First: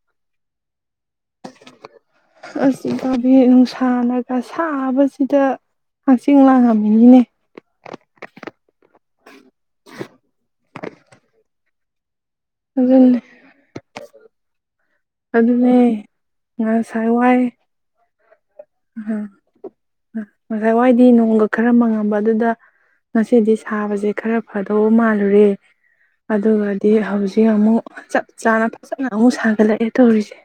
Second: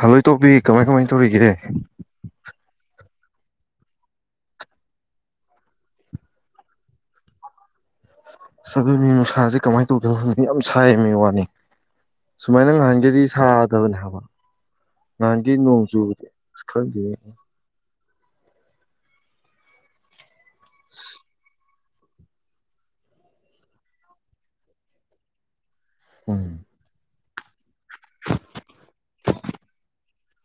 hello ꯏꯇꯥꯎꯄꯤ ꯀꯃꯥꯏ ꯀꯃꯥꯏ ꯇꯧꯔꯤꯒꯦ ꯑꯁ ꯏꯇꯥꯎꯕꯤ ꯅꯨꯡꯁꯥꯅꯒ ꯁꯥꯕꯁꯤꯗ ꯍꯛꯆꯤꯡ ꯂꯥꯡꯉꯝꯃꯤꯅꯤꯅꯦ ꯑꯗꯨꯅꯦꯃꯤ ꯅꯨꯡꯁꯥꯁꯦ ꯀꯃꯥꯏꯅ ꯇꯧꯗꯣꯏꯅꯣ ꯈꯪꯗꯦ ꯌꯥꯝ ꯁꯥꯏꯌꯦꯃꯤ ꯋꯥꯅꯤ ꯁꯨꯃꯥꯏꯅ ꯑꯗꯨꯅꯦ ꯉꯍꯥꯟꯒꯩꯗꯤ ꯁꯥꯗꯕꯅꯦ ꯍꯥꯏꯕ ꯉꯍꯥꯟꯒꯩ ꯅꯣꯡ ꯑꯗꯨꯅꯦ ꯆꯨꯕꯗꯣ ꯑꯁ ꯈꯪꯗꯦꯅꯦ ꯎꯝ ꯉꯁꯥꯏ ꯋꯥꯏꯗꯤ ꯅꯣꯡꯒ ꯈꯔ ꯃꯪꯉꯝꯕꯗꯨꯗ ꯉꯁꯤꯗꯤ ꯁꯥꯕꯖꯦ ꯈꯔ ꯐꯗꯧ ꯃꯥꯜꯂꯨꯔꯦ ꯎꯝ ꯑꯗꯨꯒꯗꯤ ꯍꯧꯖꯤꯛ ꯁꯤ ꯑꯃꯨꯛ ꯆꯞ ꯆꯥꯅ ꯐꯖꯅ ꯑꯃꯨꯛ ꯁꯥꯒꯠꯂꯛꯑꯦ ꯇꯧꯔꯤꯁꯦ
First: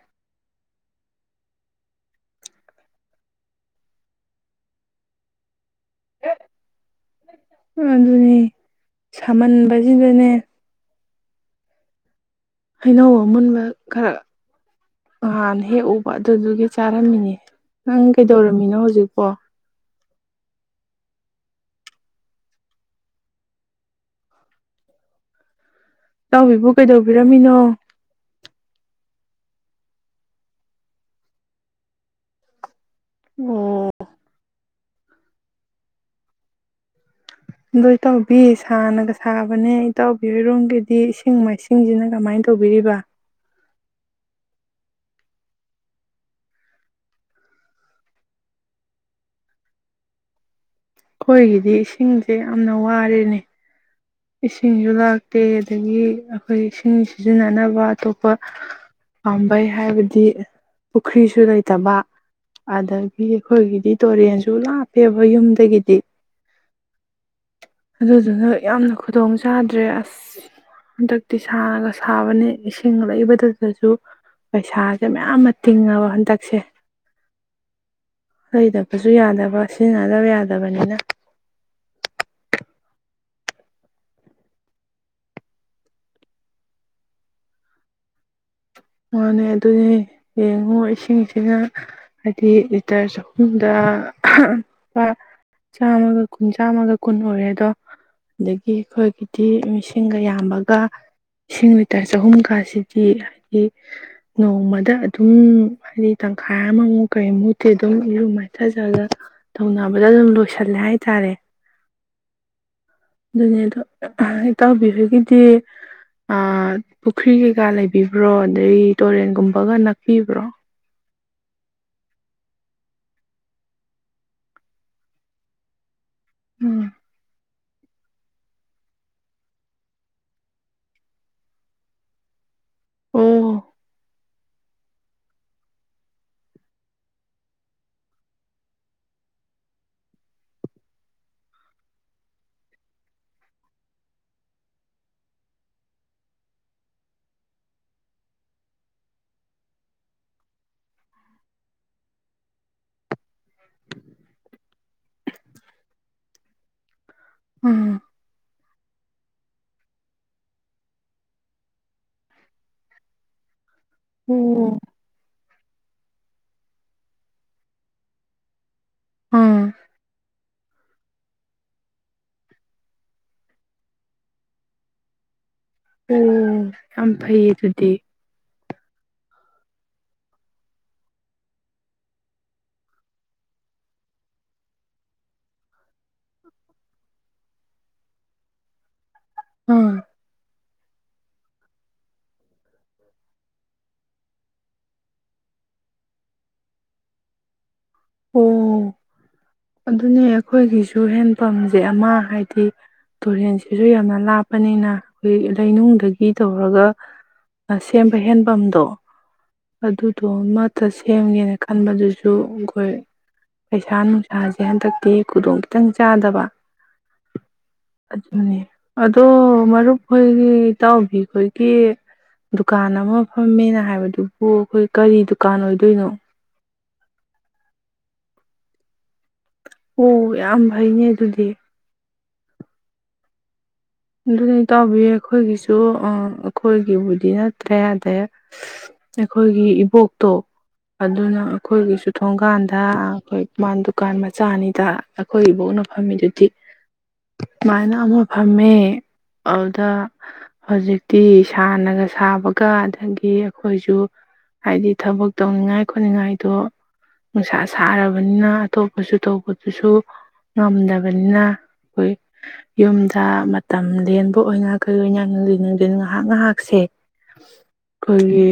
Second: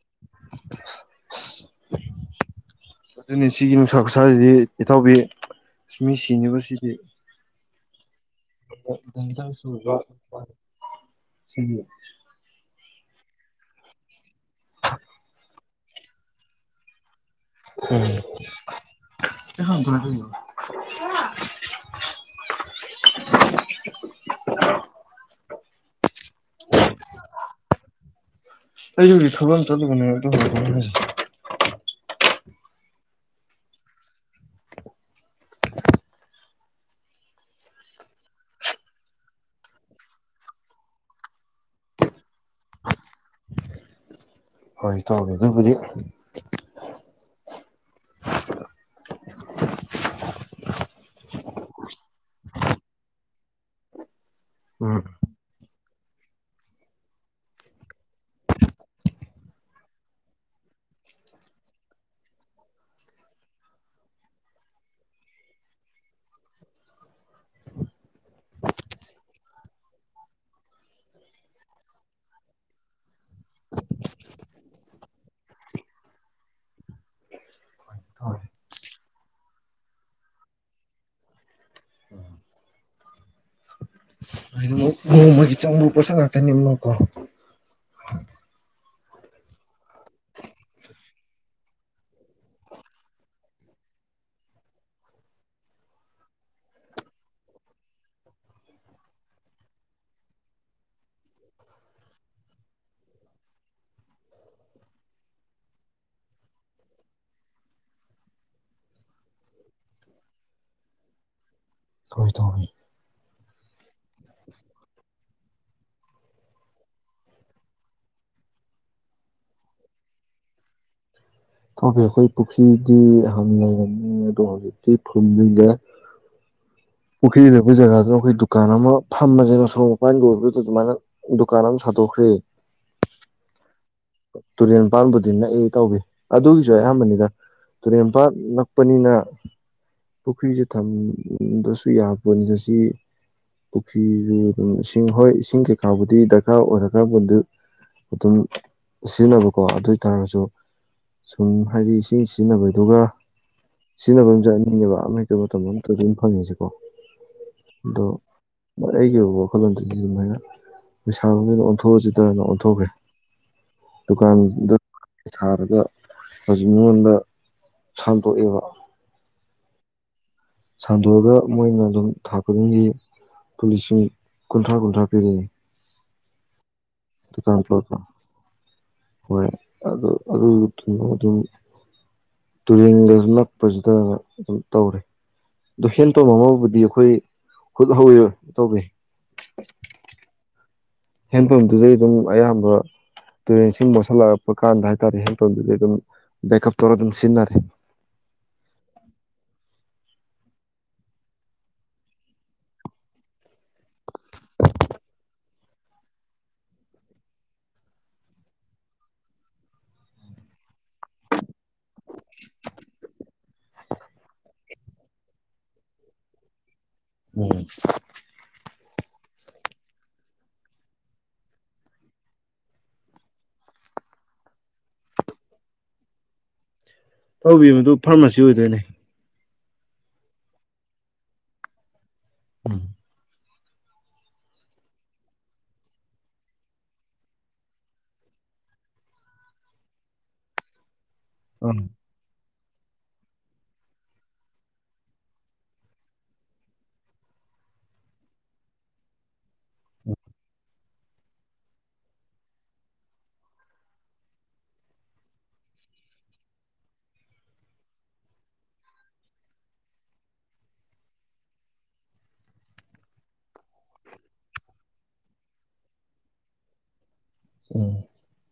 ꯑꯗꯨꯅꯤ ꯁꯤꯒꯤ ꯅꯨꯡꯁꯥ ꯈꯨꯁꯥꯁꯤꯗꯤ ꯏꯇꯥꯎꯕꯤ ꯃꯤ ꯁꯤꯅꯦꯕꯨꯁꯤꯗꯤ ꯎꯝ [unintelligible] ꯁꯤꯒꯤ ꯍꯩꯅꯧ ꯑꯃꯨꯟꯕ ꯈꯔ ꯅꯍꯥꯟ ꯍꯦꯛ ꯎꯕ ꯑꯗꯨꯗꯨꯒꯤ ꯆꯥꯔꯝꯃꯤꯅꯦ ꯅꯪ ꯎꯝ ꯀꯩꯗꯧꯔꯝꯃꯤꯅꯣ ꯍꯧꯖꯤꯛꯄꯣ [inaudible] ꯇꯥꯎꯕꯤꯕꯨ ꯀꯩꯗꯧꯕꯤꯔꯝꯃꯤꯅꯣ ꯑꯩꯖꯨ ꯍꯧꯖꯤꯛ ꯊꯕꯛ ꯑꯃ ꯆꯠꯂꯨꯕꯅꯦ ꯑꯗꯨ ꯑꯣ ꯑꯗꯣ ꯏꯇꯥꯎꯕꯤ ꯁꯥꯅꯒ ꯁꯥꯕꯅꯦ ꯏꯇꯥꯎꯕꯤ ꯍꯣꯏꯔꯣꯝꯒꯤꯗꯤ ꯏꯁꯤꯡ ꯃꯥꯏꯁꯤꯡꯖꯤꯅ ꯀꯃꯥꯏꯅ ꯇꯧꯕꯤꯔꯤꯕ ꯍꯣꯏ ꯇꯥꯎꯕꯤ ꯑꯗꯨꯕꯨꯗꯤ ꯑꯩꯈꯣꯏꯒꯤꯗꯤ ꯏꯁꯤꯡꯖꯦ ꯌꯥꯝꯅ ꯋꯥꯔꯦꯅꯦ ꯏꯁꯤꯡꯖꯨ ꯎꯝ ꯂꯥꯛꯇꯦ ꯑꯗꯒꯤ ꯑꯩꯈꯣꯏ ꯏꯁꯤꯡ ꯁꯤꯖꯤꯟꯅꯅꯕ ꯑꯇꯣꯞꯄ ꯄꯥꯝꯕꯩ ꯍꯥꯏꯕꯗꯤ ꯄꯨꯈ꯭ꯔꯤꯁꯨ ꯂꯩꯇꯕ ꯑꯗꯒꯤ ꯑꯩꯈꯣꯏꯒꯤꯗꯤ ꯇꯨꯔꯦꯟꯁꯨ ꯂꯥꯞꯄꯦꯕ ꯌꯨꯝꯗꯒꯤꯗꯤ ꯑꯗꯨꯗꯨꯅ ꯌꯥꯝꯅ ꯈꯨꯗꯣꯡ ꯆꯥꯗ꯭ꯔꯦ ꯑꯁ ꯍꯟꯗꯛꯇꯤ ꯁꯥꯒ ꯁꯥꯕꯅꯤ ꯏꯁꯤꯡ ꯂꯩꯕꯗꯨꯗꯁꯨ ꯄꯩꯁꯥꯁꯦ ꯃꯌꯥꯝ ꯑꯃ ꯇꯤꯡꯉꯕ ꯍꯟꯗꯛꯁꯦ ꯂꯩꯗꯕꯁꯨ ꯌꯥꯗꯕ ꯁꯤꯖꯤꯟꯅꯗꯕ ꯌꯥꯗꯕꯅꯤꯅ ꯅꯣꯡꯃꯒꯤ ꯆꯪꯕ ꯄꯣꯠꯁꯛ ꯉꯥꯛꯇꯅꯤꯅꯀꯣ ꯃꯥꯅꯦ ꯑꯗꯨꯅꯤ ꯌꯦꯡꯉꯣ ꯏꯁꯤꯡꯁꯤꯅ ꯍꯥꯏꯗꯤ ꯂꯤꯇꯔ ꯆꯍꯨꯝꯗ ꯂꯨꯄꯥ ꯆꯥꯝꯃꯒ ꯀꯨꯟ ꯆꯥꯝꯃꯒ ꯀꯨꯟ ꯑꯣꯏꯔꯦ ꯑꯗꯣ ꯑꯗꯒꯤ ꯑꯩꯈꯣꯏꯒꯤꯗꯤ ꯃꯤꯁꯤꯡꯒ ꯌꯥꯝꯕꯒ ꯏꯁꯤꯡ ꯂꯤꯇꯔ ꯆꯍꯨꯝꯒꯁꯤꯗꯤ ꯍꯥꯏꯗꯤ ꯅꯣꯡꯃꯗ ꯑꯗꯨꯝ ꯍꯥꯏꯗꯤ ꯇꯪꯈꯥꯏ ꯑꯃꯃꯨꯛ ꯀꯔꯤꯃꯨꯠꯇꯤ ꯑꯗꯨꯝ ꯏꯔꯨ ꯃꯥꯏꯊꯖꯕꯗ ꯇꯧꯅꯕꯗ ꯑꯗꯨꯝ ꯂꯣꯏꯁꯤꯜꯂꯦ ꯍꯥꯏꯇꯥꯔꯦ ꯍꯣꯏ ꯏꯇꯥꯎꯕꯤ ꯑꯗꯨꯅꯦ ꯑꯗꯣ ꯏꯇꯥꯎꯕꯤꯕꯒꯤꯗꯤ ꯑꯥ ꯄꯨꯈ꯭ꯔꯤ ꯀꯩꯀꯥ ꯂꯩꯕꯤꯕ꯭ꯔꯣ ꯑꯗꯩ ꯇꯣꯔꯦꯟꯒꯨꯝꯕꯒ ꯅꯛꯄꯤꯕ꯭ꯔꯣ ꯏꯇꯥꯎꯕꯤ ꯑꯩꯈꯣꯏ ꯄꯨꯈ꯭ꯔꯤꯗꯤ ꯍꯥꯟ ꯂꯩꯔꯝꯃꯤ ꯑꯗꯣ ꯍꯧꯖꯤꯛꯇꯤ ꯐꯨꯝꯖꯟꯒꯔꯦ ꯎꯝ ꯄꯨꯈꯔꯤꯗꯣ ꯑꯩꯈꯣꯏ ꯖꯒꯥꯗꯨꯅ ꯑꯩꯈꯣꯏ ꯗꯨꯀꯥꯟ ꯑꯃ ꯐꯝꯕꯅꯦꯕ ꯁꯣꯔꯣꯛ ꯃꯄꯥꯟꯒꯤ ꯑꯣꯏꯕꯗꯨꯗ ꯑꯗꯨꯃꯥꯏꯅ ꯗꯨꯀꯥꯟ ꯑꯃ ꯁꯥꯗꯣꯛꯈ꯭ꯔꯦ ꯑꯣ ꯇꯨꯔꯦꯟ ꯃꯄꯥꯟꯕꯨꯗꯤ ꯌꯥꯝ ꯅꯛꯑꯦ ꯏꯇꯥꯎꯕꯤ ꯑꯗꯨꯒꯤꯖꯨ ꯑꯌꯥꯝꯕꯅꯤꯗ ꯇꯨꯔꯦꯟ ꯄꯥꯟ ꯅꯛꯄꯅꯤꯅ ꯄꯨꯈ꯭ꯔꯤꯁꯤ ꯊꯝꯗꯁꯨ ꯌꯥꯕꯅꯤ ꯁꯤ ꯄꯨꯈ꯭ꯔꯤꯁꯨ ꯑꯗꯨꯝ ꯏꯁꯤꯡ ꯍꯣꯏ ꯏꯁꯤꯡ ꯀꯩꯀꯥꯕꯨꯗꯤ ꯗꯔꯀꯥꯔ ꯑꯣꯏꯔꯒꯕꯨ ꯑꯗꯨꯝ ꯁꯤꯖꯤꯟꯅꯕꯀꯣ ꯑꯗꯨ ꯑꯣꯏꯇꯥꯔꯖꯨ ꯁꯨꯝ ꯍꯥꯏꯗꯤ ꯏꯁꯤꯡ ꯁꯤꯖꯤꯟꯅꯕꯗꯨꯒ ꯁꯤꯖꯤꯟꯅꯕꯝꯖꯦ ꯑꯅꯤꯅꯦꯕ ꯑꯃ ꯃꯇꯝ ꯑꯝꯇ ꯑꯗꯨꯝ ꯐꯪꯉꯤꯖꯦꯀꯣ ꯎꯝ ꯑꯩꯒꯤ ꯑꯣꯏꯕ ꯋꯥꯈꯜꯂꯣꯟꯗꯨꯗꯤ ꯑꯗꯨꯃꯥꯏꯅ ꯄꯩꯁꯥ ꯑꯣꯏꯅ ꯑꯣꯟꯊꯣꯛꯑꯁꯤ ꯗꯅ ꯑꯣꯟꯊꯣꯛꯈ꯭ꯔꯦ ꯗꯨꯀꯥꯟꯖꯤꯗ ꯑꯣ ꯊꯥꯔꯒ ꯍꯧꯖꯤꯛ ꯃꯤꯉꯣꯟꯗ ꯁꯥꯟꯗꯣꯛꯑꯦꯕ ꯎꯝ ꯁꯟꯗꯣꯛꯑꯒ ꯃꯣꯏꯅ ꯑꯗꯨꯝ ꯊꯥ ꯈꯨꯗꯤꯡꯒꯤ ꯂꯨꯄ ꯂꯤꯁꯤꯡ ꯀꯨꯟꯊ꯭ꯔꯥ ꯀꯨꯟꯊ꯭ꯔꯥ ꯄꯤꯔꯛꯑꯦ ꯎꯝ ꯌꯥꯝ ꯐꯩꯌꯦ ꯑꯗꯨꯗꯤ ꯄ꯭ꯂꯣꯠꯇꯣ ꯍꯣꯏ ꯑꯗꯨ ꯑꯗꯨꯗꯨꯣ ꯑꯗꯨꯝ ꯇꯨꯔꯦꯟꯗꯁꯨ ꯅꯛꯄꯁꯤꯗ ꯑꯗꯨꯝ ꯇꯧꯔꯦ ꯑꯗꯣ ꯍꯦꯟꯄꯝ ꯑꯃꯕꯨꯗꯤ ꯑꯩꯈꯣꯏ ꯍꯨꯠ ꯍꯧꯋꯤꯔꯣꯏ ꯇꯧꯋꯦ ꯎꯝ ꯍꯦꯟ ꯄꯝꯗꯨꯗꯩ ꯑꯗꯨꯝ ꯑꯌꯥꯝꯕ ꯇꯨꯔꯦꯟꯁꯤꯡ ꯃꯣꯠꯁꯂꯛ ꯄ ꯀꯥꯟꯗ ꯍꯥꯏꯇꯥꯔꯦ ꯍꯦꯟ ꯄꯝꯗꯨꯗꯤ ꯑꯗꯨꯝ ꯕꯦꯀꯞ ꯇꯧꯔ ꯑꯗꯨꯝ ꯁꯤꯖꯤꯟꯅꯔꯦ ꯑꯣ ꯑꯗꯨꯅꯦ ꯑꯩꯈꯣꯏꯒꯤꯁꯨ ꯍꯦꯟꯄꯝꯖꯦ ꯑꯃ ꯍꯥꯏꯗꯤ ꯇꯨꯔꯦꯟꯁꯦ ꯁꯤꯁꯨ ꯌꯥꯝꯅ ꯂꯥꯞꯄꯅꯤꯅ ꯑꯩꯈꯣꯏ ꯂꯩꯅꯨꯡꯗꯒꯤ ꯇꯧꯔꯒ ꯁꯦꯝꯕ ꯍꯦꯟꯄꯝꯗꯣ ꯑꯗꯨꯗꯣ ꯑꯃꯠꯇ ꯁꯦꯝꯒꯦꯅ ꯈꯟꯕꯗꯨꯁꯨ ꯑꯩꯈꯣꯏ ꯄꯩꯁꯥ ꯅꯨꯡꯁꯥꯁꯦ ꯍꯟꯗꯛꯇꯤ ꯈꯨꯗꯣꯡ ꯈꯤꯇꯪ ꯆꯥꯗꯕ ꯎꯝ ꯑꯗꯨꯅꯤ ꯑꯗꯣ ꯃꯔꯨꯞꯈꯣꯏꯒꯤ ꯏꯇꯥꯎꯕꯤꯈꯣꯏꯒꯤ ꯗꯨꯀꯥꯟ ꯑꯃ ꯐꯝꯃꯦꯅ ꯍꯥꯏꯕꯗꯨꯕꯨ ꯑꯩꯈꯣꯏ ꯀꯔꯤ ꯗꯨꯀꯥꯟ ꯑꯣꯏꯗꯣꯏꯅꯣ ꯇꯧꯕꯤ ꯃꯗꯨ ꯐꯥꯔꯃꯥꯁꯤ ꯑꯣꯏꯗꯣꯏꯅꯦ ꯑꯣ ꯌꯥꯝ ꯐꯩꯅꯦ ꯑꯗꯨꯗꯤ ꯎꯝ ꯑꯗꯨꯅ ꯇꯥꯎꯕꯤ ꯑꯩꯈꯣꯏꯒꯤꯁꯨ ꯑꯩꯈꯣꯏꯒꯤꯕꯨꯗꯤ ꯅꯠꯇ꯭ꯔꯦ ꯑꯗꯩ ꯑꯩꯈꯣꯏꯒꯤ ꯏꯕꯣꯛꯇꯣ ꯑꯗꯨꯅ ꯎꯝ ꯑꯩꯈꯣꯏꯒꯤꯁꯨ ꯊꯣꯡꯒꯥꯟꯗ ꯑꯩꯈꯣꯏ ꯃꯥꯥꯟ ꯗꯨꯀꯥꯟ ꯃꯆꯥꯅꯤꯗ ꯑꯩꯈꯣꯏ ꯏꯕꯣꯛꯅ ꯐꯝꯃꯤꯗꯨꯗꯤ ꯁꯨꯃꯥꯏꯅ ꯑꯃ ꯐꯝꯃꯦ ꯑꯗꯨꯗ ꯍꯧꯖꯤꯛꯇꯤ ꯁꯥꯟꯅꯒ ꯁꯥꯕꯒ ꯑꯗꯒꯤ ꯑꯩꯈꯣꯏꯁꯨ ꯍꯥꯏꯗꯤ ꯊꯕꯛ ꯇꯧꯅꯤꯡꯉꯥꯏ ꯈꯣꯠꯅꯤꯡꯉꯥꯏꯗꯣ ꯅꯨꯡꯁꯥ ꯁꯥꯔꯕꯅꯤꯅ ꯑꯇꯣꯞꯄꯁꯨ ꯇꯧꯕꯗꯨꯁꯨ ꯉꯝꯗꯕꯅꯤꯅ ꯑꯩꯈꯣꯏ ꯌꯨꯝꯗ ꯇꯝ ꯂꯦꯟꯕ ꯑꯣꯏꯅ ꯀꯩ ꯑꯣꯏꯅ ꯗꯤ ꯅꯨꯡꯟ ꯉꯥꯏꯍꯥꯛ ꯉꯥꯏꯍꯥꯛꯁꯦ ꯎꯝ ꯑꯩꯈꯣꯏꯒꯤ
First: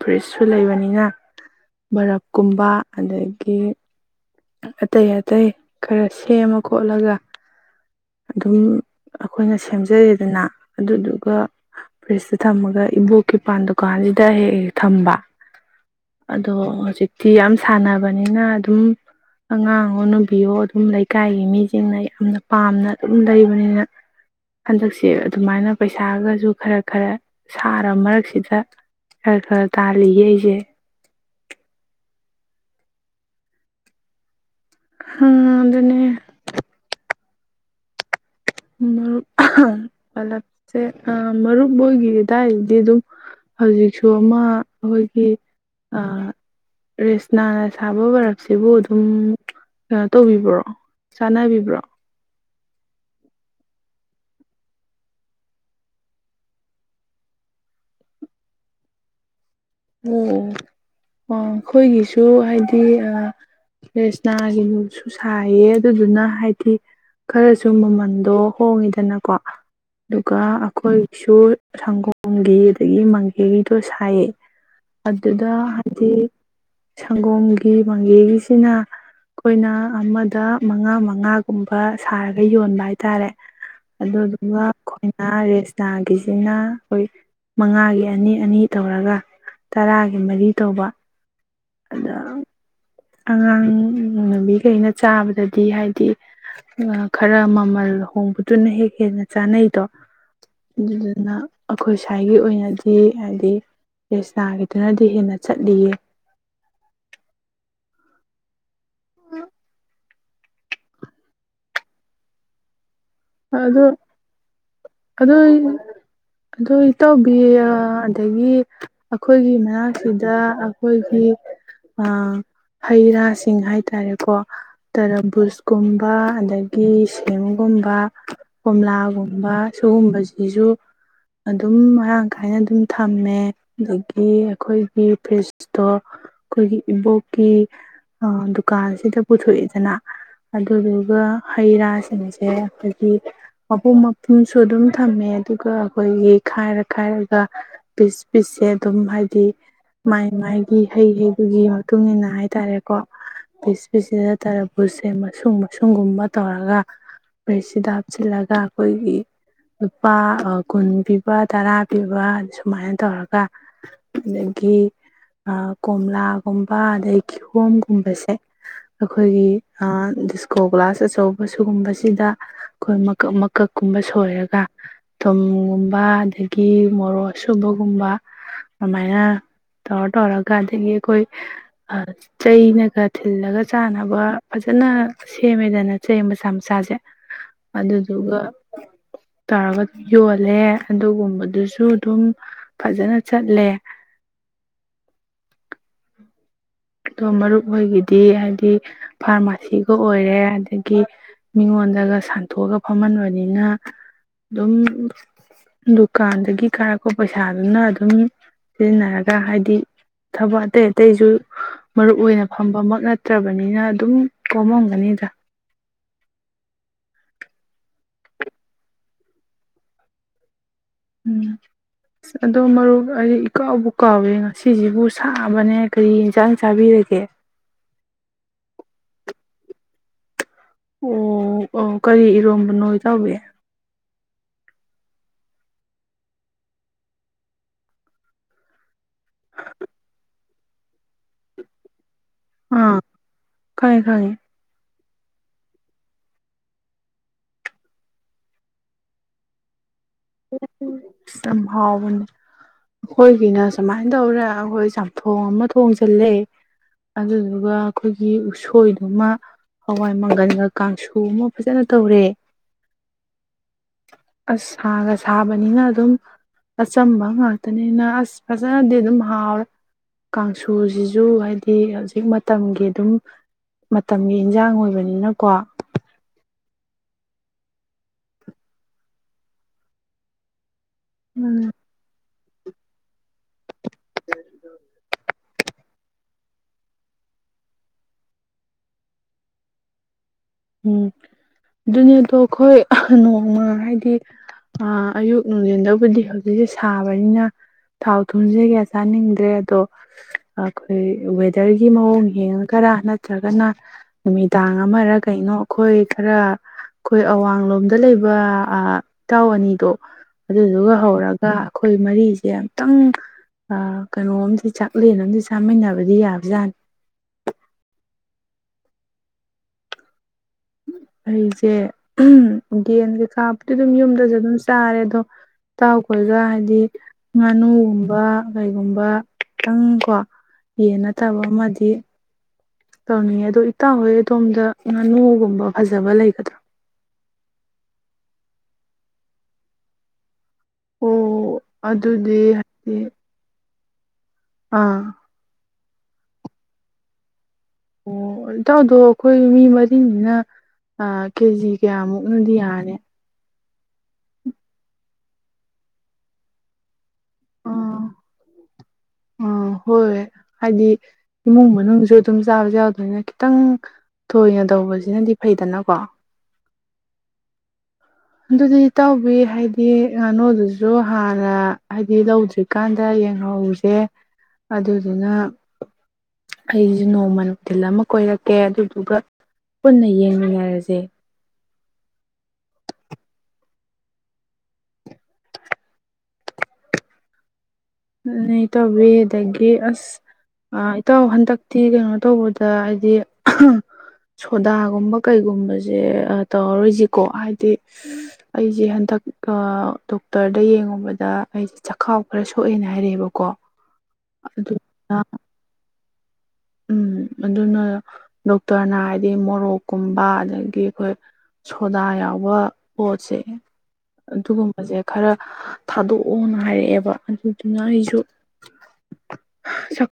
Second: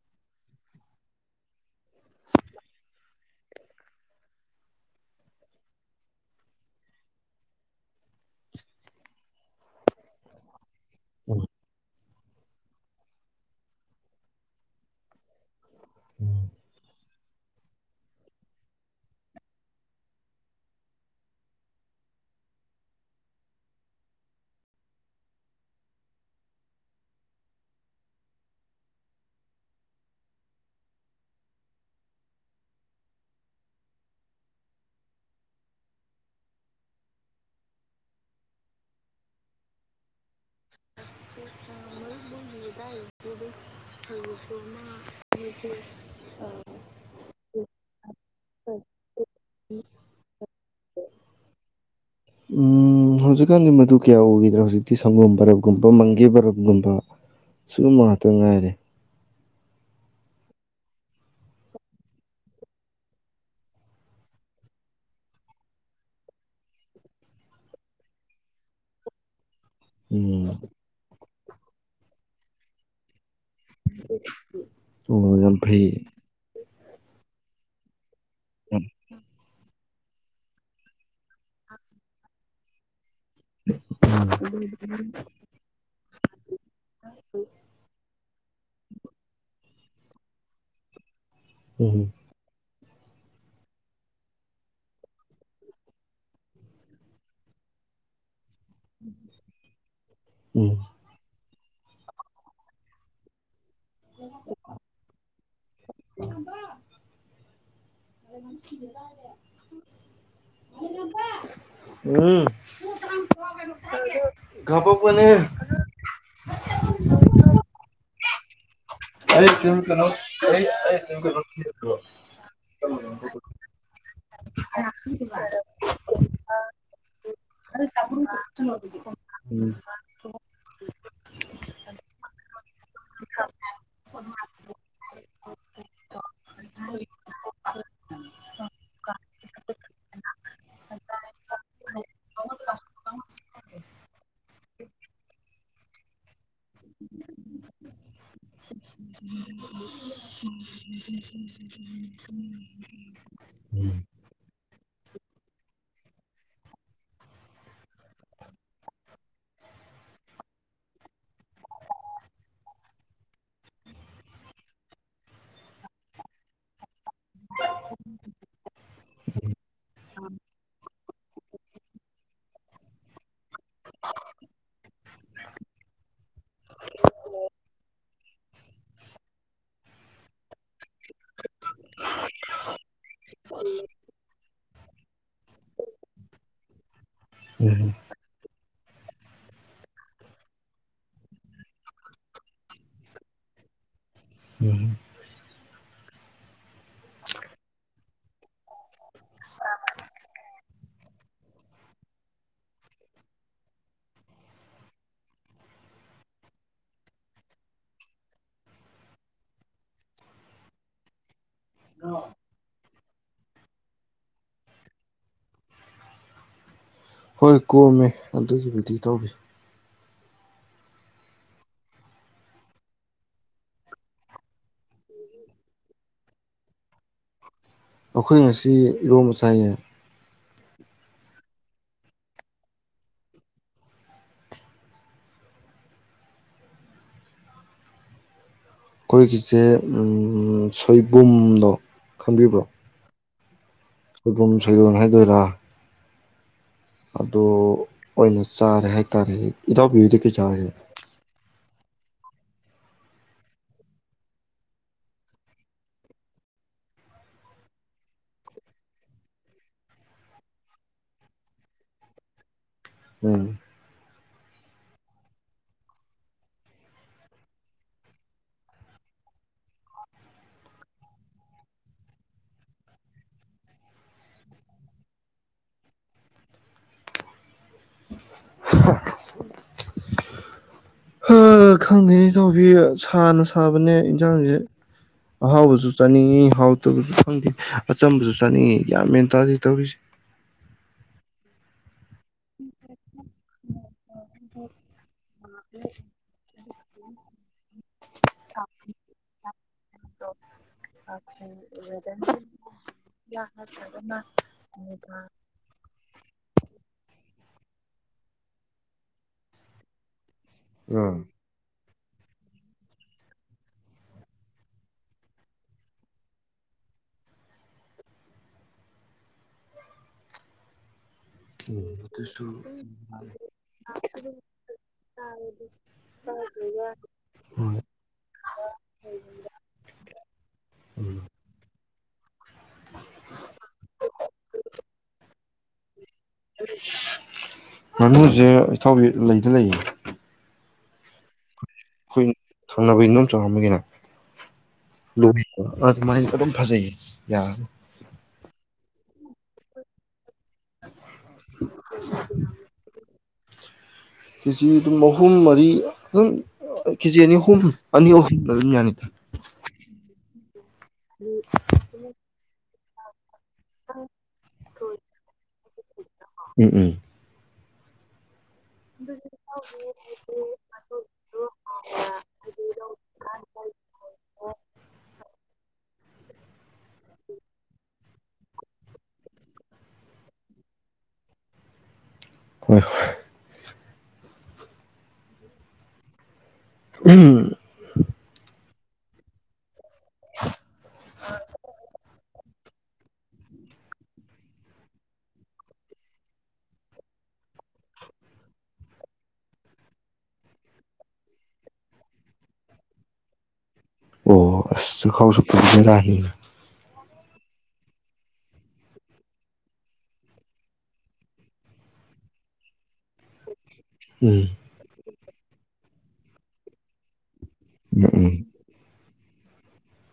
ꯐꯨ꯭ꯔꯤꯖꯁꯨ ꯂꯩꯕꯅꯤꯅ ꯕꯔꯞꯀꯨꯝꯕ ꯑꯗꯒꯤ ꯑꯇꯩ ꯑꯇꯩ ꯈꯔ ꯁꯦꯝꯃ ꯈꯣꯠꯂꯒ ꯑꯗꯨꯝ ꯑꯩꯈꯣꯏꯅ ꯁꯦꯝꯖꯔꯦꯗꯅ ꯑꯗꯨꯗꯨꯒ ꯎꯝ ꯐ꯭ꯔꯤꯖꯇ ꯊꯝꯃꯒ ꯏꯕꯣꯛꯀꯤꯄꯥꯟ ꯗꯨꯀꯥꯟꯁꯤꯗ ꯍꯦꯛ ꯍꯦꯛ ꯊꯝꯕ ꯑꯗꯣ ꯍꯧꯖꯤꯛꯇꯤ ꯌꯥꯝ ꯁꯥꯟꯅꯕꯅꯤꯅ ꯑꯗꯨꯝ ꯑꯉꯥꯡꯉꯣ ꯅꯨꯕꯤꯌꯣ ꯑꯗꯨꯝ ꯂꯩꯀꯥꯏꯒꯤ ꯃꯤꯁꯤꯡꯅ ꯌꯥꯝꯅ ꯄꯥꯝꯅ ꯑꯗꯨꯝ ꯂꯩꯕꯅꯤꯅ ꯍꯟꯗꯛꯁꯦ ꯑꯗꯨꯃꯥꯏꯅ ꯄꯩꯁꯥꯒꯁꯨ ꯈꯔ ꯈꯔ ꯁꯥꯔꯕ ꯃꯔꯛꯁꯤꯗ ꯈꯔ ꯈꯔ ꯇꯥꯜꯂꯤꯌꯦ ꯑꯩꯁꯦ ꯍꯥꯥ ꯑꯗꯨꯅꯦ ꯃꯔꯨꯞ ꯄꯂꯞꯁꯦ ꯃꯔꯨꯞ ꯅꯣꯏꯈꯤ ꯑꯗꯥꯏꯗꯤ ꯑꯗꯨꯝ ꯍꯧꯖꯤꯛ ꯁꯣ ꯑꯃ ꯑꯩꯈꯣꯏꯒꯤ ꯔꯦꯁꯅꯥꯅ ꯁꯥꯕ ꯕꯔꯞꯁꯤꯕꯨ ꯑꯗꯨꯝ ꯀꯩꯅꯣ ꯇꯧꯕꯤꯕ꯭ꯔꯣ ꯆꯥꯟꯅꯕꯤꯕ꯭ꯔꯣ ꯎ ꯍꯧꯖꯤꯛꯀꯥꯟꯗꯤ ꯃꯗꯨ ꯀꯌꯥ ꯎꯈꯤꯗ꯭ꯔꯦ ꯍꯧꯖꯤꯛꯇꯤ ꯁꯪꯒꯣꯝ ꯕꯔꯞꯒꯨꯝꯕ ꯃꯪꯒꯦ ꯕꯔꯞꯀꯨꯝꯕ ꯁꯤꯒꯨꯝꯕ ꯉꯥꯛꯇ ꯉꯥꯏꯔꯦ ꯑꯣ ꯑꯣ ꯑꯩꯈꯣꯏꯒꯤꯁꯨ ꯍꯥꯏꯗꯤ ꯔꯦꯁꯅꯥꯒꯤꯗꯨꯁꯨ ꯁꯥꯏꯌꯦ ꯑꯗꯨꯗꯨꯅ ꯍꯥꯏꯗꯤ ꯈꯔꯁꯨ ꯃꯃꯟꯗꯣ ꯍꯣꯡꯉꯤꯗꯅꯀꯣ ꯑꯗꯨꯒ ꯎꯝ ꯑꯈꯣꯏ ꯁꯨ ꯁꯪꯒꯣꯝꯒꯤ ꯑꯗꯒꯤ ꯌꯨꯕꯤ ꯇꯣ ꯁꯥꯏꯌꯦ ꯑꯣ ꯑꯗꯨꯗ ꯌꯥꯝ ꯐꯩ ꯍꯥꯏꯗꯤ ꯁꯪꯒꯣꯝꯒꯤ ꯃꯪꯒꯦꯒꯤ ꯁꯤꯅ ꯌꯥꯝ ꯑꯩꯈꯣꯏꯅ ꯑꯃꯗ ꯃꯉꯥ ꯃꯉꯥ ꯨꯒꯨꯝꯕ ꯁꯥꯔꯒ ꯌꯣꯟꯕ ꯍꯥꯏꯇꯥꯔꯦ ꯑꯗꯨꯗꯨꯒ ꯑꯩꯈꯣꯏꯅ ꯔꯦꯁꯅꯥꯒꯤꯁꯤꯅ ꯑꯩꯈꯣꯏ ꯃꯉꯥꯒꯤ ꯑꯅꯤ ꯑꯅꯤ ꯇꯧꯔꯒ ꯇꯔꯥꯒꯤ ꯃꯔꯤ ꯇꯧꯕ ꯎꯝ ꯑꯗ ꯑꯉꯥꯡ ꯅꯨꯕꯤꯈꯩꯅ ꯆꯥꯕꯗꯗꯤ ꯍꯥꯏꯗꯤ ꯈꯔ ꯃꯃꯜ ꯍꯣꯡꯕ ꯑꯗꯨꯨꯅ ꯍꯦꯛ ꯍꯦꯟꯅ ꯆꯥꯅꯩꯗꯣ ꯎꯝ ꯑꯗꯨꯗꯨꯅ ꯑꯩꯈꯣꯏ ꯁ꯭ꯋꯥꯏꯒꯤ ꯑꯣꯏꯅꯗꯤ ꯍꯥꯏꯗꯤ ꯔꯦꯁꯅꯥꯒꯤꯗꯨꯅꯗꯤ ꯍꯦꯟꯅ ꯆꯠꯂꯤꯌꯦ ꯃꯂꯦꯃꯉꯟꯕ ꯎꯝ ꯑꯗꯨ ꯀꯥꯄꯛꯄꯅꯦ ꯀꯗꯥꯏꯅꯣ ꯑꯗꯣ ꯏꯇꯥꯎꯕꯤ ꯑꯗꯒꯤ ꯑꯩ ꯑꯈꯣꯏꯒꯤ ꯀꯩꯅꯣ ꯀꯩꯅꯣ ꯃꯅꯥꯛꯁꯤꯗ ꯑꯩ ꯑꯩ ꯑꯈꯣꯏꯒꯤ ꯀꯩꯅꯣ ꯍꯩ ꯔꯥꯁꯤꯡ ꯍꯥꯏꯇꯥꯔꯦꯀꯣ ꯇꯔꯕꯨꯁꯀꯨꯝꯕ ꯑꯗꯒꯤ ꯁꯦꯝꯒꯨꯝꯕ ꯀꯣꯝꯂꯥꯒꯨꯝꯕ ꯎꯝ ꯁꯤꯒꯨꯝꯕꯁꯤꯁꯖꯨ ꯑꯗꯨꯝ ꯃꯔꯥꯡ ꯀꯥꯏꯅ ꯑꯗꯨꯝ ꯊꯝꯃꯦ ꯑꯗꯒꯤ ꯑꯈꯣꯏꯒꯤ ꯐ꯭ꯔꯤꯖꯇꯣ ꯑꯈꯣꯏꯒꯤ ꯏꯕꯣꯛꯀꯤ ꯗꯨꯀꯥꯟꯁꯤꯗ ꯄꯨꯊꯣꯛꯑꯦꯗꯅ ꯑꯗꯨꯗꯨꯒ ꯍꯩ ꯔꯥꯁꯤꯡꯁꯦ ꯍꯩ ꯃꯄꯨꯝ ꯃꯄꯨꯝꯁꯨ ꯑꯗꯨꯝ ꯊꯝꯃꯦ ꯑꯗꯨꯒ ꯑꯈꯣꯏꯒꯤ ꯈꯥꯏꯔ ꯈꯥꯏꯔꯒ ꯄꯤꯁ ꯄꯤꯁꯁꯦ ꯑꯗꯨꯝ ꯍꯥꯏꯗꯤ ꯃꯥꯏ ꯃꯥꯏꯒꯤ ꯍꯩ ꯍꯩꯗꯨꯒꯤ ꯃꯇꯨꯡ ꯏꯟꯅ ꯍꯥꯏꯇꯥꯔꯦꯀꯣ ꯄꯤꯁ ꯄꯤꯁ ꯁꯤꯗ ꯇꯔꯕꯨꯁꯁꯦ ꯃꯁꯨꯡ ꯃꯁꯨꯡ ꯁꯒꯨꯝꯕ ꯇꯧꯔꯒ ꯁꯤꯗ ꯍꯥꯞꯆꯤꯜꯂꯒ ꯑꯈꯣꯏꯒꯤ ꯂꯨꯄꯥ ꯀꯨꯟ ꯄꯤꯕ ꯇꯔꯥ ꯄꯤꯕ ꯁꯨꯃꯥꯏꯅ ꯇꯧꯔꯒ ꯑꯗꯒꯤ ꯀꯣꯝꯂꯥꯒꯨꯝꯕ ꯑꯗꯒꯤ ꯀꯤꯍꯣꯝꯒꯨꯝꯕꯁꯦ ꯑꯈꯣꯏꯒꯤ ꯗꯤꯁꯀꯣ ꯒ꯭ꯂꯥꯁ ꯑꯆꯧꯕ ꯁꯤꯨꯒꯨꯝꯕꯁꯤꯗ ꯑꯈꯣꯏ ꯃꯀꯛ ꯃꯀꯛꯀꯨꯝꯕ ꯁꯣꯏꯔꯒ ꯊꯨꯝꯒꯨꯝꯕ ꯑꯗꯒꯤ ꯃꯣꯔꯣꯛ ꯑꯁꯨꯕꯒꯨꯝꯕ ꯑꯗꯨꯃꯥꯏꯅ ꯇꯧꯔ ꯇꯧꯔꯒ ꯑꯗꯒꯤ ꯑꯈꯣꯏ ꯑ ꯆꯩꯅꯒ ꯊꯤꯜꯂꯒ ꯆꯥꯅꯕ ꯐꯖꯅ ꯁꯦꯝꯃꯦꯗꯅ ꯆꯩ ꯃꯆꯥ ꯃꯆꯥꯖꯦ ꯎꯝ ꯑꯗꯨꯗꯨꯒ ꯇꯔꯒ ꯌꯣꯜꯂꯦ ꯑꯗꯨꯒꯨꯝꯕꯗꯨꯁꯨ ꯑꯗꯨꯝ ꯐꯖꯅ ꯆꯠꯂꯦ ꯎꯝ ꯑꯗꯣ ꯃꯔꯨꯞ ꯅꯣꯏꯒꯤꯗꯤ ꯍꯥꯏꯗꯤ ꯐꯥꯔꯃꯥꯁꯤꯒ ꯑꯣꯏꯔꯦ ꯑꯗꯒꯤ ꯃꯤꯉꯣꯟꯗꯒ ꯁꯥꯟꯇꯣꯛꯑꯒ ꯐꯝꯍꯟꯕꯅꯤꯅ ꯑꯗꯨꯝ ꯗꯨꯀꯥꯟꯗꯒꯤ ꯀꯥꯔꯛꯄ ꯄꯩꯁꯥꯗꯨꯅ ꯑꯗꯨꯝ ꯁꯤꯖꯤꯟꯅꯔꯒ ꯍꯥꯏꯗꯤ ꯊꯕꯛ ꯑꯇꯩ ꯑꯇꯩꯖꯨ ꯃꯔꯨꯞ ꯑꯣꯏꯅ ꯐꯝꯕꯃꯛ ꯅꯠ ꯐꯠꯇ꯭ꯔꯕꯅꯤꯅ ꯑꯗꯨꯝ ꯀꯣꯝꯃꯝꯒꯅꯤꯗ ꯍꯣꯏ ꯀꯣꯝꯃꯦ ꯑꯗꯨꯒꯤꯕꯨꯗꯤ ꯏꯇꯥꯎꯕꯤ ꯎꯝ ꯑꯁ ꯑꯗꯣ ꯃꯔꯨꯞ ꯑꯩꯗꯤ ꯏꯀꯥꯎꯕꯨ ꯀꯥꯎꯋꯦ ꯉꯁꯤꯖꯤꯕꯨ ꯁꯥꯕꯅꯦ ꯀꯔꯤ ꯢꯟꯁꯖꯥꯡ ꯆꯥꯕꯤꯔꯒꯦ ꯑꯩꯈꯣꯏ ꯉꯁꯤ ꯏꯔꯣꯝꯕ ꯆꯥꯏꯌꯦ ꯑꯣ ꯑꯣ ꯀꯔꯤ ꯏꯔꯣꯝꯕꯅꯣ ꯏꯇꯥꯎꯕꯤ ꯑꯩꯈꯣꯏꯒꯤꯁꯦ ꯎꯝ ꯁꯣꯏꯕꯨꯝꯗꯣ ꯈꯪꯕꯤꯕ꯭ꯔꯣ ꯑꯥ ꯈꯪꯉꯦ ꯈꯪꯉꯦ ꯁꯣꯏꯕꯨꯝ ꯁꯣꯏꯗꯣꯟ ꯍꯥꯏ ꯑꯣꯏꯔꯥ ꯑꯗꯨ ꯑꯣꯏꯅ ꯆꯥꯔꯦ ꯍꯥꯏꯇꯥꯔꯦ ꯏꯇꯥꯎꯕꯤꯍꯣꯏꯗꯤ ꯁ ꯌꯥꯝ ꯍꯥꯎꯕꯅꯤ ꯑꯈꯣꯏꯒꯤꯅ ꯁꯨꯃꯥꯏꯅ ꯇꯧꯔꯦ ꯑꯈꯣꯏ ꯆꯝꯊꯣꯡ ꯑꯃ ꯊꯣꯡꯖꯤꯜꯂꯦ ꯑꯗꯨꯗꯨꯒ ꯑꯈꯣꯏꯒꯤ ꯎꯁꯣꯏꯗꯨꯃ ꯍꯋꯥꯏ ꯃꯪꯒꯟꯒ ꯀꯥꯡꯁꯨ ꯑꯃ ꯐꯖꯅ ꯇꯧꯔꯦ ꯎꯝ ꯑꯁ ꯁꯥꯒ ꯁꯥꯕꯅꯤꯅ ꯑꯗꯨꯝ ꯑꯆꯝꯕ ꯉꯥꯛꯇꯅꯤꯅ ꯑꯁ ꯐꯖꯅꯗꯤ ꯑꯗꯨꯝ ꯍꯥꯎꯔꯦ ꯀꯥꯡꯁꯨꯖꯤꯖꯨ ꯍꯥꯏꯗꯤ ꯍꯖꯤꯛ ꯃꯇꯝꯒꯤ ꯑꯗꯨꯝ ꯃꯇꯝꯒꯤ ꯏꯟꯁꯖꯥꯡ ꯑꯣꯏꯕꯅꯤꯅꯀꯣ ꯑ ꯎꯝ ꯈꯪꯉꯦ ꯅꯥꯎꯕꯤ ꯁꯥꯟꯅꯁꯥ ꯐꯥꯕꯅꯦ ꯢꯟꯁꯥꯡꯁꯦ ꯑꯍꯥꯎꯕꯁꯨ ꯆꯥꯅꯤꯡꯉꯤ ꯍꯥꯎꯇꯕꯁꯨ ꯈꯪꯗꯦ ꯑꯆꯝꯕꯁꯨ ꯆꯥꯅꯤꯡꯏꯤ ꯒ꯭ꯌꯥꯟ ꯃꯦꯟ ꯇꯥꯊꯦ ꯇꯧꯔꯤꯁꯦ ꯎꯝ ꯑꯗꯨꯅꯦꯗꯣ ꯑꯩꯈꯣꯏ ꯅꯣꯡꯃ ꯍꯥꯏꯗꯤ ꯩꯑꯥ ꯑꯌꯨꯛ ꯅꯨꯡꯊꯤꯟꯗꯕꯨꯗꯤ ꯍꯧꯖꯤꯛꯁꯦ ꯁꯥꯕꯅꯤꯅ ꯊꯥꯎ ꯊꯨꯝꯁꯦ ꯀꯌꯥ ꯆꯥꯅꯤꯡꯗ꯭ꯔꯦ ꯑꯗꯣ ꯑꯩꯈꯣꯏ ꯋꯦꯗꯔꯒꯤ ꯃꯑꯣꯡ ꯌꯦꯡꯉꯥꯒꯔꯥ ꯅꯠꯇ꯭ꯔꯒꯅ ꯅꯨꯃꯤꯗꯥꯡ ꯑꯃꯔ ꯑꯩꯈꯣꯏ ꯈꯥꯔ ꯑꯩꯈꯣꯏ ꯑꯋꯥꯡꯂꯣꯝꯗ ꯂꯩꯕ ꯏꯇꯥꯎ ꯑꯅꯤꯗꯣ ꯑꯗꯨꯗꯨꯒ ꯎꯝ ꯍꯧꯔꯒ ꯑꯩꯈꯣꯏ ꯃꯔꯤꯁꯦ ꯑꯝꯇꯪ ꯀꯩꯅꯣꯝꯗꯤ ꯆꯥꯛꯂꯦꯟ ꯑꯃꯥꯗꯤ ꯆꯥꯃꯤꯟꯅꯕꯗꯤ ꯌꯥꯕꯖꯥꯠꯅꯤ ꯑꯩꯁꯦ ꯑꯗꯨꯁꯨ ꯌꯦꯟꯒꯤ ꯈꯥꯞꯄꯗꯤ ꯑꯗꯨꯝ ꯌꯨꯝꯗꯁꯨ ꯑꯗꯨꯝ ꯆꯥꯔꯦ ꯑꯗꯣ ꯢꯇꯥꯎꯈꯣꯏꯒ ꯍꯥꯏꯗꯤ ꯍꯣꯏ ꯉꯥꯅꯨꯒꯨꯝꯕ ꯀꯩꯒꯨꯝꯕ ꯈꯤꯇꯪꯀꯣ ꯌꯦꯟ ꯅꯠꯇꯕ ꯑꯃꯗꯤ ꯇꯧꯅꯤꯡꯉꯦ ꯑꯗꯣ ꯏꯇꯥꯎꯕꯤ ꯍꯣꯏ ꯑꯗꯣꯝꯗ ꯉꯥꯅꯨꯒꯨꯝꯕ ꯐꯖ ꯐꯖꯕ ꯂꯩꯒꯗ꯭ꯔꯥ ꯉꯥꯅꯨꯁꯦ ꯏꯊꯥꯎꯕꯤ ꯂꯩꯗꯤ ꯂꯩꯌꯦ ꯑꯣ ꯑꯩꯈꯣꯏ ꯑꯗꯨꯗꯤ ꯍꯥꯏꯗꯤ ꯊꯪꯡꯅꯕ ꯏꯗꯣꯝꯆꯥ ꯑꯃꯥꯒꯤꯅꯦ ꯑꯥ ꯂꯣꯕꯤꯠꯇꯥ ꯑꯗꯨꯃꯥꯏꯅꯁ ꯑꯗꯨꯝ ꯐꯖꯩꯌꯦ ꯌꯥꯔꯅꯤ ꯑꯣ ꯏꯇꯥꯎꯗꯣ ꯑꯩꯈꯣꯏ ꯃꯤ ꯃꯔꯤꯅꯤꯅ ꯑꯥ ꯀꯦꯖꯤ ꯀꯌꯥꯃꯨꯛꯅꯗꯤ ꯌꯥꯔꯅꯤ ꯀꯦꯖꯤ ꯑꯗꯨꯝ ꯑꯍꯨꯝ ꯃꯔꯤ ꯑꯗꯨꯝ ꯀꯦꯖꯤ ꯑꯅꯤ ꯑꯍꯨꯝ ꯑꯣ ꯑꯅꯤ ꯑꯍꯨꯝ ꯑꯗꯨꯝ ꯌꯥꯅꯤꯗ ꯑ ꯍꯣꯏ ꯍꯥꯏꯗꯤ ꯏꯃꯨꯡ ꯃꯅꯨꯡꯁꯨ ꯑꯗꯨꯝ ꯆꯥꯕꯖꯨ ꯌꯥꯎ ꯗꯣꯢꯅ ꯈꯤꯇꯪ ꯊꯣꯏꯅ ꯇꯧꯕꯁꯤꯅꯗꯤ ꯐꯩꯗꯅ ꯀꯣ ꯎꯝ ꯎꯝ ꯑꯗꯨꯗꯤ ꯢꯇꯥꯎꯕꯤ ꯍꯥꯏꯗꯤ ꯉꯥꯅꯨꯗꯨꯁꯨ ꯍꯥꯟꯅ ꯍꯥꯏꯗꯤ ꯂꯧꯗ꯭ꯔꯤꯀꯥꯟꯗ ꯌꯦꯡꯍꯧꯁꯦ ꯑꯗꯨꯗꯨꯅ ꯑꯩꯁꯨ ꯅꯣꯡꯃ ꯅꯨꯡꯊꯤꯜ ꯑꯃꯥ ꯀꯣꯏꯔꯛꯀꯦ ꯑꯗꯨꯗꯨꯒ ꯄꯨꯟꯅ ꯌꯦꯡꯃꯤꯟꯅꯔꯁꯦ ꯍꯣꯢ ꯍꯣꯢ ꯎꯝ ꯑꯗꯨꯅꯦ ꯢꯇꯥꯎꯕꯤ ꯑꯗꯥꯒꯤ ꯑꯁ ꯑꯁ ꯑꯥ ꯏꯇꯥꯎ ꯍꯟꯇꯛꯇꯤ ꯀꯩꯅꯣ ꯇꯧꯕꯗꯣ ꯗꯥ ꯍꯥꯏꯗꯤ ꯁꯣꯗꯥꯒꯨꯝꯕ ꯀꯩꯒꯨꯝꯕꯁꯦ ꯇꯧꯔꯔꯣꯏꯁꯤꯀꯣ ꯍꯥꯏꯗꯤ ꯑꯩꯁꯦ ꯍꯟꯗꯛ ꯑꯥ ꯗꯣꯛꯇꯔꯗ ꯌꯦꯡꯉꯨꯕꯗ ꯑꯩꯁꯦ ꯆꯈꯥꯎ ꯈꯔ ꯁꯣꯛ ꯁꯣꯛꯑꯦꯅ ꯍꯥꯏꯔꯛꯑꯦꯕꯀꯣ ꯑꯣ ꯑꯁ ꯑꯗꯨꯅ ꯆꯈꯥꯎ ꯁꯣꯛꯄꯁꯨ ꯚꯦꯔꯥꯅꯤ ꯎꯝ ꯑꯗꯨꯅ ꯗꯣꯛꯇꯔꯅ ꯍꯥꯏꯗꯤ ꯃꯣꯔꯣꯛꯀꯨꯝꯕ ꯑꯗꯒꯤ ꯑꯩꯈꯣꯏ ꯁꯣꯗꯥ ꯌꯥꯎꯕ ꯄꯣꯠꯁꯦ ꯎꯝ ꯑꯗꯨ ꯒꯨꯝꯕꯖꯦ ꯈꯔ ꯊꯥꯗꯣꯛꯑꯣꯅ ꯍꯥꯏꯔꯛꯑꯦꯕ ꯑꯗꯨꯅ ꯎꯝ ꯑꯩꯖꯨ ꯎꯝ [inaudible]